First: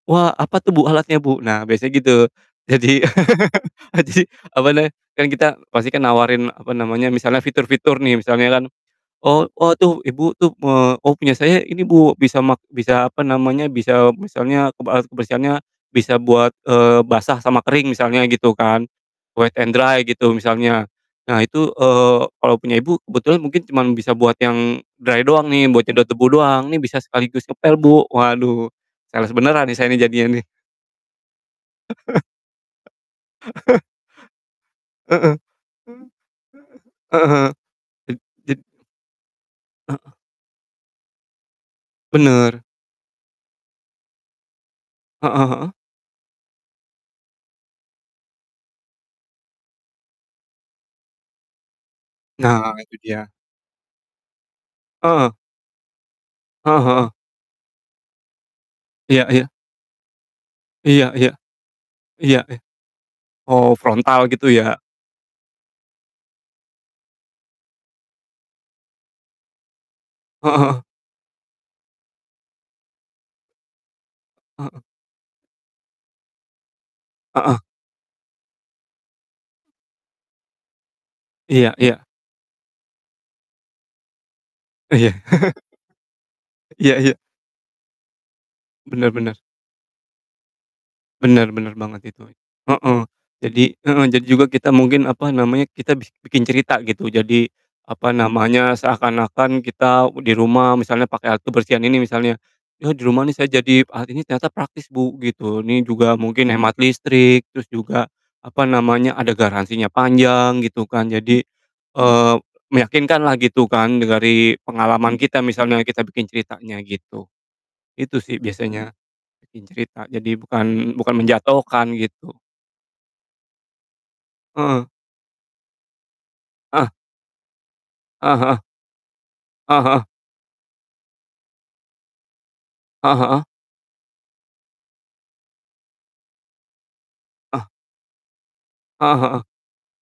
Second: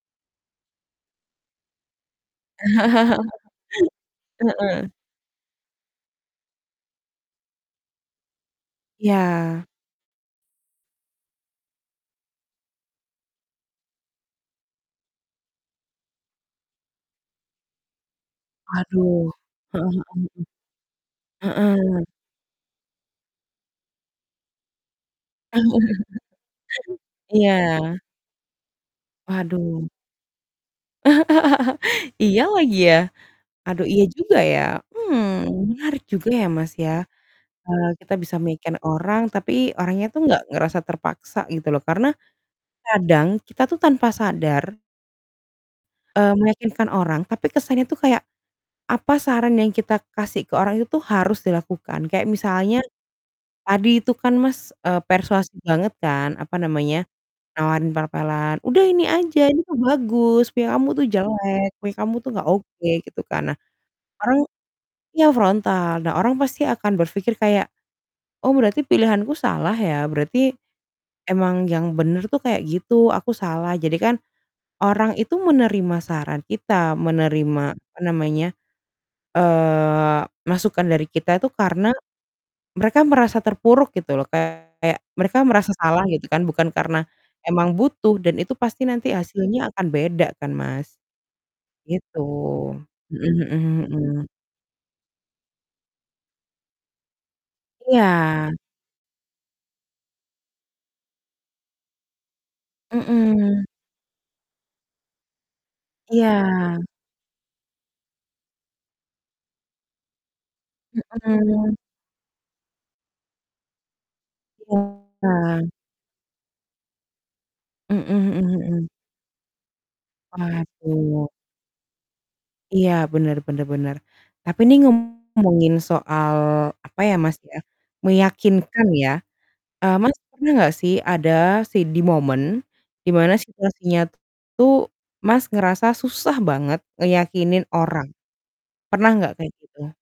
"Wah apa tuh, Bu, alatnya, Bu?" Nah biasanya gitu. Jadi adi, apa namanya, Heeh. kan kita pasti kan nawarin, apa namanya, misalnya fitur-fitur nih misalnya kan, “Oh Iya. oh, tuh Ibu tuh, eee, oh punya saya ini, Bu. Bisa mak bisa apa namanya, bisa "misalnya, "kebe kebersihannya bisa buat, eee, basah sama kering misalnya,” gitu kan. Waduh. Wet and Heeh dry heeh gitu heeh. misalnya. Nah itu, Heeh. eee, "Kalau punya Ibu kebetulan mungkin cuman bisa buat yang dry doang nih, buat nyedot debu doang. Nih bisa sekaligus ngepel, Iya. Bu." Waduh, sales beneran nih saya Waduh. nih jadinya nih. Iya lagi ya? Aduh, iya juga ya. Hmm, Heeh. menarik juga ya, Mas, ya. Heeh heeh, Eee, e kita bisa jad meyakinkan orang, tapi orangnya Heeh. tuh nggak ngerasa terpaksa gitu loh. Karena Bener. kadang kita tuh tanpa sadar Heeh heeh. eee, meyakinkan orang tapi kesannya itu kayak, apa saran yang kita kasih ke orang itu tuh harus dilakukan. Kayak Nah, misalnya itu dia. tadi itu kan, Mas, eee, Heeh. persuasif banget, kan, apa Heeh namanya, heeh. nawarin pel-pelan, “Udah ini Iya iya. aja, ini kan bagus punya kamu Iya tuh iya. jelek, punya kamu tuh Iya, nggak eh. oke,” gitu kan. Nah, Oh, frontal orang gitu ya. ya frontal. Nah orang pasti akan berpikir kayak, “Oh berarti pilihanku salah ya, berarti Heeh heeh. emang yang bener tuh kayak gitu, aku salah.” Jadi kan Heeh. orang itu menerima saran kita, Heeh. menerima apa namanya, eee, masukan dari kita itu Iya karena iya. mereka merasa terpuruk gitu loh. Iya. Kayak mereka merasa salah gitu kan, bukan Iya karena iya. emang butuh dan itu pasti nanti Bener bener. hasilnya akan beda kan, Mas. Bener bener banget Gitu. itu. Heeh. Mhm Jadi mhm heeh, jadi mhm. juga kita mungkin, apa namanya, kita bi bikin cerita gitu. Jadi, apa Iya. namanya, seakan-akan kita di rumah misalnya pakai alat kebersihan ini misalnya. “Ya. di rumah nih saya Mhm. jadi alat ini ternyata praktis, Bu,” gitu. “Ini juga mungkin hemat Iya. listrik, terus juga, apa namanya, ada garansinya panjang,” gitu kan. Jadi, Mhm. eee, meyakinkanlah gitu kan dengari pengalaman kita [unintelligible] misalnya kita bikin ceritanya gitu. Mhm Itu sih mhm mhm. biasanya, bikin cerita. Jadi bukan bukan Waduh. menjatuhkan gitu. Iya, benar benar benar. Tapi ini Heeh. ngomongin soal Ah! apa ya, Mas, ya, Ah heeh. meyakinkan ya. Heeh Ah, heeh. Mas, pernah nggak sih, ada se di momen di Ah mana heeh. situasinya itu, Mas, ngerasa susah banget ngeyakinin Ah. orang, pernah Heeh nggak heeh. kayak gitu?